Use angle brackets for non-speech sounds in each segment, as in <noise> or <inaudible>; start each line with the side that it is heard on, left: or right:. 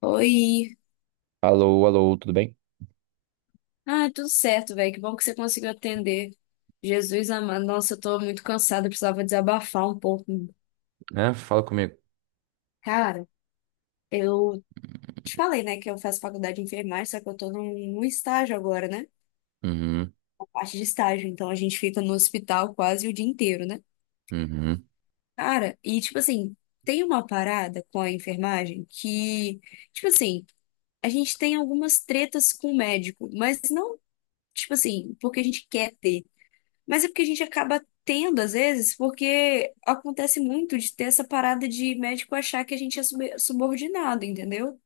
left: Oi.
right: Alô, alô, tudo bem?
left: Ah, tudo certo, velho. Que bom que você conseguiu atender. Jesus amado. Nossa, eu tô muito cansada, eu precisava desabafar um pouco.
right: É, fala comigo.
left: Cara, eu te falei, né, que eu faço faculdade de enfermagem, só que eu tô num estágio agora, né?
right: Uhum,
left: A parte de estágio. Então a gente fica no hospital quase o dia inteiro, né?
right: uhum.
left: Cara, e tipo assim, tem uma parada com a enfermagem que, tipo assim, a gente tem algumas tretas com o médico, mas não, tipo assim, porque a gente quer ter. Mas é porque a gente acaba tendo, às vezes, porque acontece muito de ter essa parada de médico achar que a gente é subordinado, entendeu?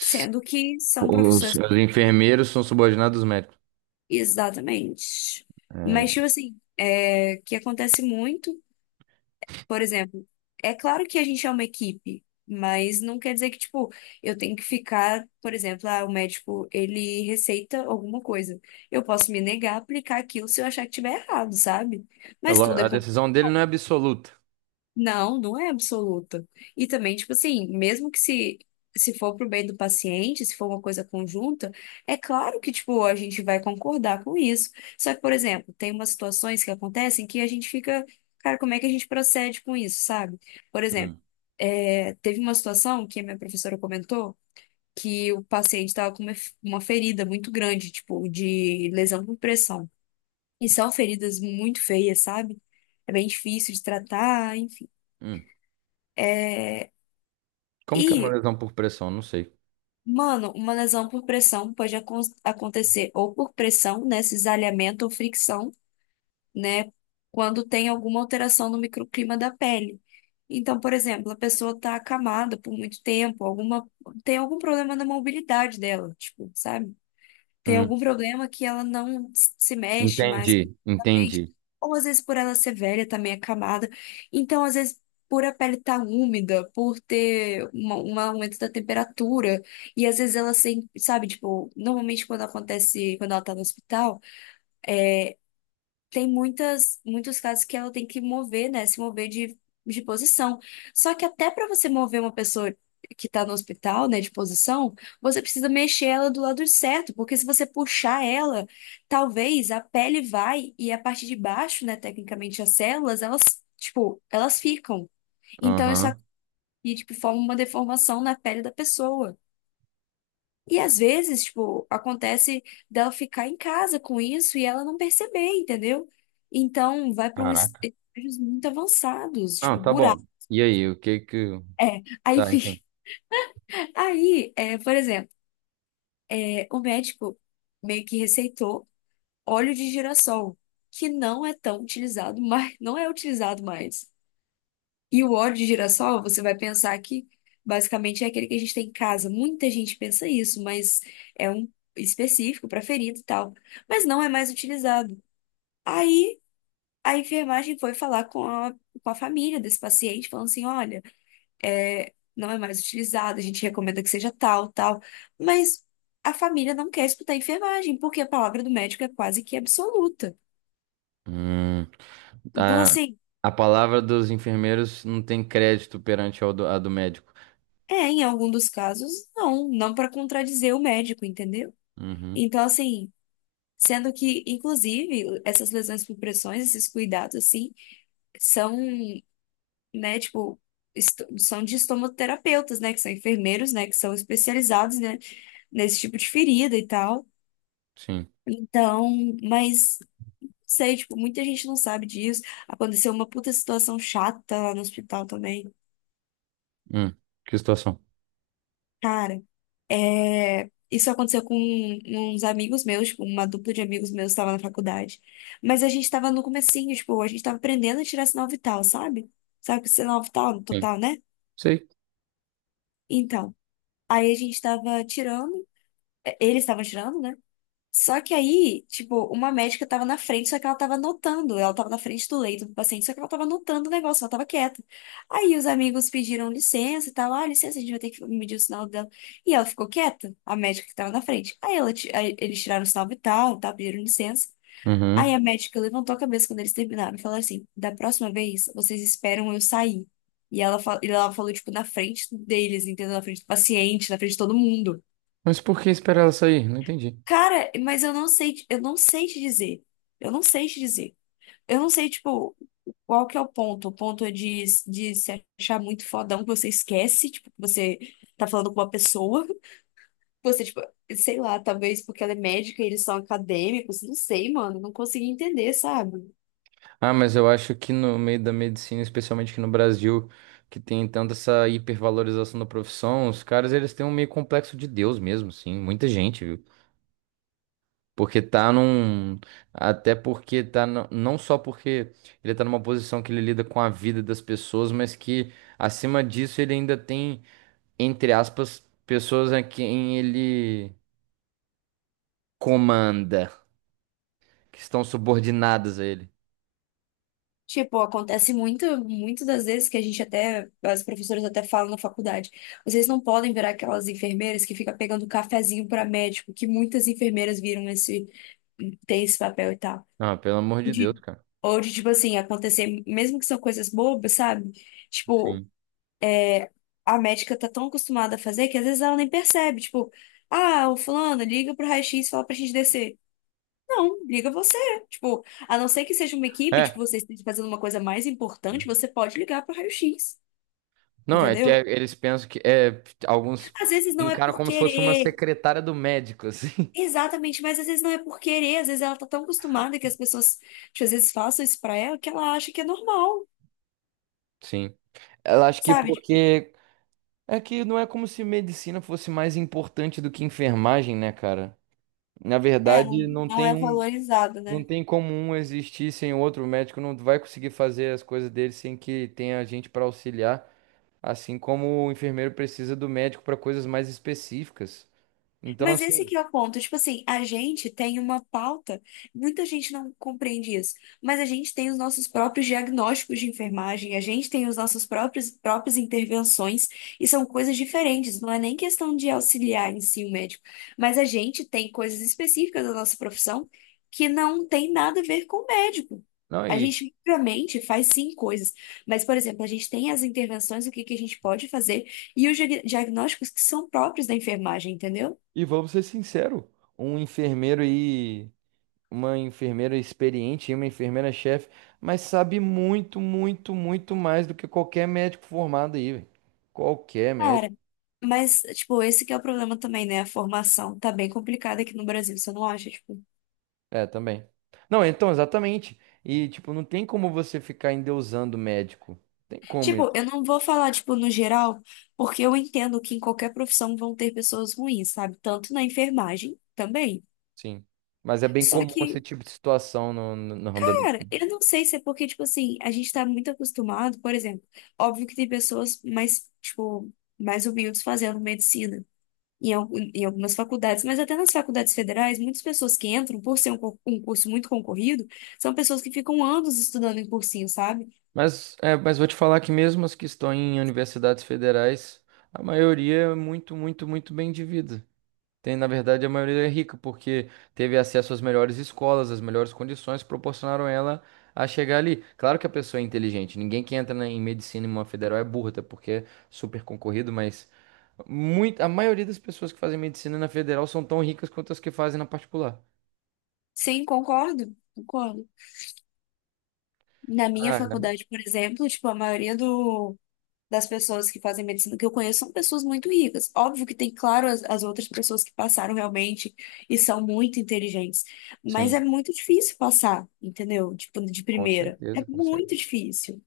left: Sendo que são
right: Os,
left: profissões
right: os
left: completamente...
right: enfermeiros são subordinados aos médicos.
left: Exatamente. Mas,
right: É,
left: tipo assim, é, que acontece muito, por exemplo, é claro que a gente é uma equipe, mas não quer dizer que, tipo, eu tenho que ficar, por exemplo, ah, o médico, ele receita alguma coisa. Eu posso me negar a aplicar aquilo se eu achar que tiver errado, sabe? Mas tudo
right: a
left: é...
right: decisão dele não é absoluta.
left: Não, não é absoluta. E também, tipo assim, mesmo que se for pro bem do paciente, se for uma coisa conjunta, é claro que, tipo, a gente vai concordar com isso. Só que, por exemplo, tem umas situações que acontecem que a gente fica, cara, como é que a gente procede com isso, sabe? Por exemplo,
right: Hum,
left: é, teve uma situação que a minha professora comentou que o paciente estava com uma ferida muito grande, tipo, de lesão por pressão. E são feridas muito feias, sabe? É bem difícil de tratar, enfim.
right: hum. Como que é uma lesão por pressão? Não sei.
left: Mano, uma lesão por pressão pode acontecer ou por pressão, né, cisalhamento ou fricção, né, quando tem alguma alteração no microclima da pele. Então, por exemplo, a pessoa está acamada por muito tempo, alguma tem algum problema na mobilidade dela, tipo, sabe? Tem
right: Hum,
left: algum problema que ela não se mexe mais
right: entendi,
left: completamente,
right: entendi.
left: ou às vezes por ela ser velha, tá meio acamada. Então, às vezes, por a pele estar úmida, por ter um aumento da temperatura, e às vezes ela sem, sabe, tipo, normalmente quando acontece, quando ela tá no hospital tem muitos casos que ela tem que mover, né? Se mover de posição. Só que até para você mover uma pessoa que tá no hospital, né, de posição, você precisa mexer ela do lado certo, porque se você puxar ela, talvez a pele vai e a parte de baixo, né, tecnicamente as células, elas, tipo, elas ficam. Então isso
right: Aham.
left: aqui, tipo, forma uma deformação na pele da pessoa. E às vezes, tipo, acontece dela ficar em casa com isso e ela não perceber, entendeu? Então, vai para uns
right: Caraca.
left: estágios muito avançados, tipo,
right: Não, tá bom.
left: buraco.
right: E aí, o que que.
left: É, aí,
right: Tá,
left: fi-...
right: enfim.
left: <laughs> Aí, é, por exemplo, é, o médico meio que receitou óleo de girassol, que não é tão utilizado <laughs> mais, não é utilizado mais. E o óleo de girassol, você vai pensar que basicamente é aquele que a gente tem em casa. Muita gente pensa isso, mas é um específico para ferido e tal. Mas não é mais utilizado. Aí a enfermagem foi falar com a família desse paciente, falando assim: olha, é, não é mais utilizado, a gente recomenda que seja tal, tal. Mas a família não quer escutar a enfermagem, porque a palavra do médico é quase que absoluta.
right: Hum,
left: Então,
right: a,
left: assim,
right: a palavra dos enfermeiros não tem crédito perante ao a do médico.
left: é, em algum dos casos, não, não para contradizer o médico, entendeu?
right: Uhum,
left: Então, assim. Sendo que, inclusive, essas lesões por pressões, esses cuidados, assim, são, né, tipo, são de estomoterapeutas, né, que são enfermeiros, né, que são especializados, né, nesse tipo de ferida e tal.
right: sim.
left: Então, mas, sei, tipo, muita gente não sabe disso. Aconteceu uma puta situação chata lá no hospital também.
right: Hum, que situação?
left: Cara, é, isso aconteceu com uns amigos meus, tipo, uma dupla de amigos meus estava na faculdade. Mas a gente tava no comecinho, tipo, a gente tava aprendendo a tirar sinal vital, sabe? Sabe o que é sinal vital no
right: Sim.
left: total, né?
right: Sei.
left: Então, aí a gente tava tirando, é, eles estavam tirando, né? Só que aí, tipo, uma médica tava na frente, só que ela tava anotando. Ela tava na frente do leito do paciente, só que ela tava anotando o negócio, ela tava quieta. Aí os amigos pediram licença e tal. Ah, licença, a gente vai ter que medir o sinal dela. E ela ficou quieta, a médica que tava na frente. Aí eles tiraram o sinal vital e tal, pediram licença. Aí
right: Uhum.
left: a médica levantou a cabeça quando eles terminaram e falou assim: da próxima vez, vocês esperam eu sair. E ela falou, tipo, na frente deles, entendeu? Na frente do paciente, na frente de todo mundo.
right: Mas por que esperar ela sair? Não entendi.
left: Cara, mas eu não sei, eu não sei te dizer. Eu não sei te dizer. Eu não sei, tipo, qual que é o ponto. O ponto é de se achar muito fodão que você esquece, tipo, que você tá falando com uma pessoa. <laughs> Você, tipo, sei lá, talvez porque ela é médica e eles são acadêmicos. Não sei, mano. Não consegui entender, sabe?
right: Ah, mas eu acho que no meio da medicina, especialmente aqui no Brasil, que tem tanta essa hipervalorização da profissão, os caras eles têm um meio complexo de Deus mesmo, sim. Muita gente, viu? Porque tá num. Até porque tá. Não só porque ele tá numa posição que ele lida com a vida das pessoas, mas que acima disso ele ainda tem, entre aspas, pessoas a quem ele comanda, que estão subordinadas a ele.
left: Tipo, acontece muito, muito das vezes que a gente até, as professoras até falam na faculdade. Vocês não podem virar aquelas enfermeiras que fica pegando um cafezinho pra médico, que muitas enfermeiras viram esse, tem esse papel e tal.
right: Ah, pelo amor de Deus,
left: De,
right: cara.
left: ou de, tipo assim, acontecer, mesmo que são coisas bobas, sabe? Tipo,
right: Sim.
left: a médica tá tão acostumada a fazer que às vezes ela nem percebe. Tipo, ah, o fulano, liga pro raio-x e fala pra gente descer. Não, liga você. Tipo, a não ser que seja uma equipe, tipo,
right: É,
left: vocês estão fazendo uma coisa mais importante, você pode ligar pro raio-x.
right: não, é, que, é,
left: Entendeu?
right: eles pensam que é, alguns
left: Às vezes não é
right: encaram
left: por
right: como se fosse uma
left: querer.
right: secretária do médico, assim.
left: Exatamente, mas às vezes não é por querer. Às vezes ela tá tão acostumada que as pessoas, tipo, às vezes façam isso pra ela que ela acha que é normal.
right: <laughs> Sim. Eu acho que
left: Sabe?
right: porque é que não é como se medicina fosse mais importante do que enfermagem, né, cara? Na
left: É, não,
right: verdade, não
left: não
right: tem
left: é
right: um,
left: valorizado,
right: não
left: né?
right: tem como um existir sem o outro. O médico não vai conseguir fazer as coisas dele sem que tenha gente para auxiliar, assim como o enfermeiro precisa do médico para coisas mais específicas. Então,
left: Mas esse
right: assim,
left: que é o ponto. Tipo assim, a gente tem uma pauta, muita gente não compreende isso, mas a gente tem os nossos próprios diagnósticos de enfermagem, a gente tem os nossos próprios próprias intervenções, e são coisas diferentes, não é nem questão de auxiliar em si o médico, mas a gente tem coisas específicas da nossa profissão que não tem nada a ver com o médico.
right: não,
left: A
right: e
left: gente, obviamente, faz sim coisas, mas, por exemplo, a gente tem as intervenções, o que que a gente pode fazer, e os diagnósticos que são próprios da enfermagem, entendeu?
right: E vamos ser sinceros, um enfermeiro e uma enfermeira experiente e uma enfermeira chefe, mas sabe muito, muito, muito mais do que qualquer médico formado aí, velho. Qualquer
left: Cara,
right: médico.
left: mas, tipo, esse que é o problema também, né? A formação tá bem complicada aqui no Brasil, você não acha? Tipo,
right: É, também. Não, então, exatamente. E, tipo, não tem como você ficar endeusando médico. Tem como isso,
left: tipo, eu não vou falar, tipo, no geral, porque eu entendo que em qualquer profissão vão ter pessoas ruins, sabe? Tanto na enfermagem também.
right: sim. Mas é bem
left: Só
right: comum esse
left: que,
right: tipo de situação no ramo da
left: cara,
right: medicina.
left: eu não sei se é porque, tipo assim, a gente tá muito acostumado, por exemplo, óbvio que tem pessoas mais, tipo, mais humildes fazendo medicina. Em algumas faculdades, mas até nas faculdades federais, muitas pessoas que entram, por ser um curso muito concorrido, são pessoas que ficam anos estudando em cursinho, sabe?
right: Mas vou te falar que mesmo as que estão em universidades federais, a maioria é muito, muito, muito bem de vida. Tem, na verdade, a maioria é rica porque teve acesso às melhores escolas, às melhores condições, proporcionaram ela a chegar ali. Claro que a pessoa é inteligente, ninguém que entra em medicina em uma federal é burra, até porque é super concorrido, mas muito, a maioria das pessoas que fazem medicina na federal são tão ricas quanto as que fazem na particular.
left: Sim, concordo, concordo. Na minha
right: Ah, é.
left: faculdade, por exemplo, tipo, a maioria das pessoas que fazem medicina que eu conheço são pessoas muito ricas. Óbvio que tem, claro, as outras pessoas que passaram realmente e são muito inteligentes, mas é
right: Sim,
left: muito difícil passar, entendeu? Tipo, de
right: com
left: primeira. É
right: certeza, com certeza.
left: muito difícil.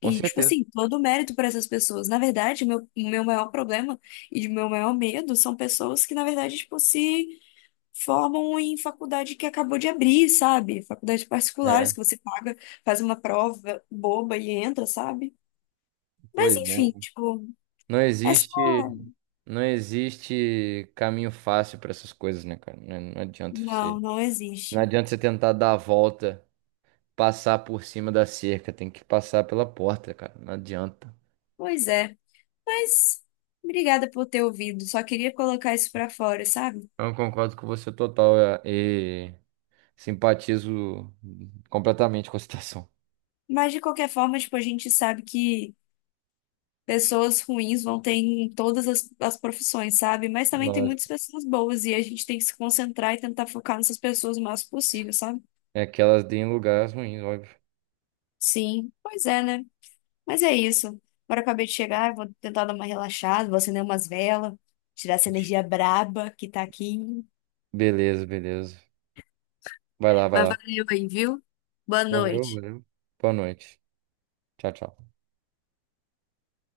right: Com
left: E, tipo
right: certeza.
left: assim, todo o mérito para essas pessoas. Na verdade, meu, o meu maior problema e de meu maior medo são pessoas que, na verdade, tipo, se formam em faculdade que acabou de abrir, sabe? Faculdades
right: É,
left: particulares que você paga, faz uma prova boba e entra, sabe? Mas,
right: pois é.
left: enfim, tipo,
right: Não
left: é só...
right: existe, não existe caminho fácil para essas coisas, né, cara? Não, não adianta
left: Não,
right: você,
left: não
right: não
left: existe.
right: adianta você tentar dar a volta, passar por cima da cerca, tem que passar pela porta, cara. Não adianta.
left: Pois é. Mas obrigada por ter ouvido. Só queria colocar isso pra fora, sabe?
right: Então, eu concordo com você total é, e simpatizo completamente com a <laughs> situação.
left: Mas, de qualquer forma, tipo, a gente sabe que pessoas ruins vão ter em todas as profissões, sabe? Mas também tem
right: Lógico.
left: muitas pessoas boas e a gente tem que se concentrar e tentar focar nessas pessoas o máximo possível, sabe?
right: É que elas deem lugares ruins, óbvio.
left: Sim, pois é, né? Mas é isso. Agora eu acabei de chegar, eu vou tentar dar uma relaxada, vou acender umas velas, tirar essa energia braba que tá aqui.
right: Beleza, beleza. Vai lá, vai
left: Mas
right: lá.
left: valeu aí, viu? Boa
right: Valeu,
left: noite.
right: valeu. Boa noite. Tchau, tchau.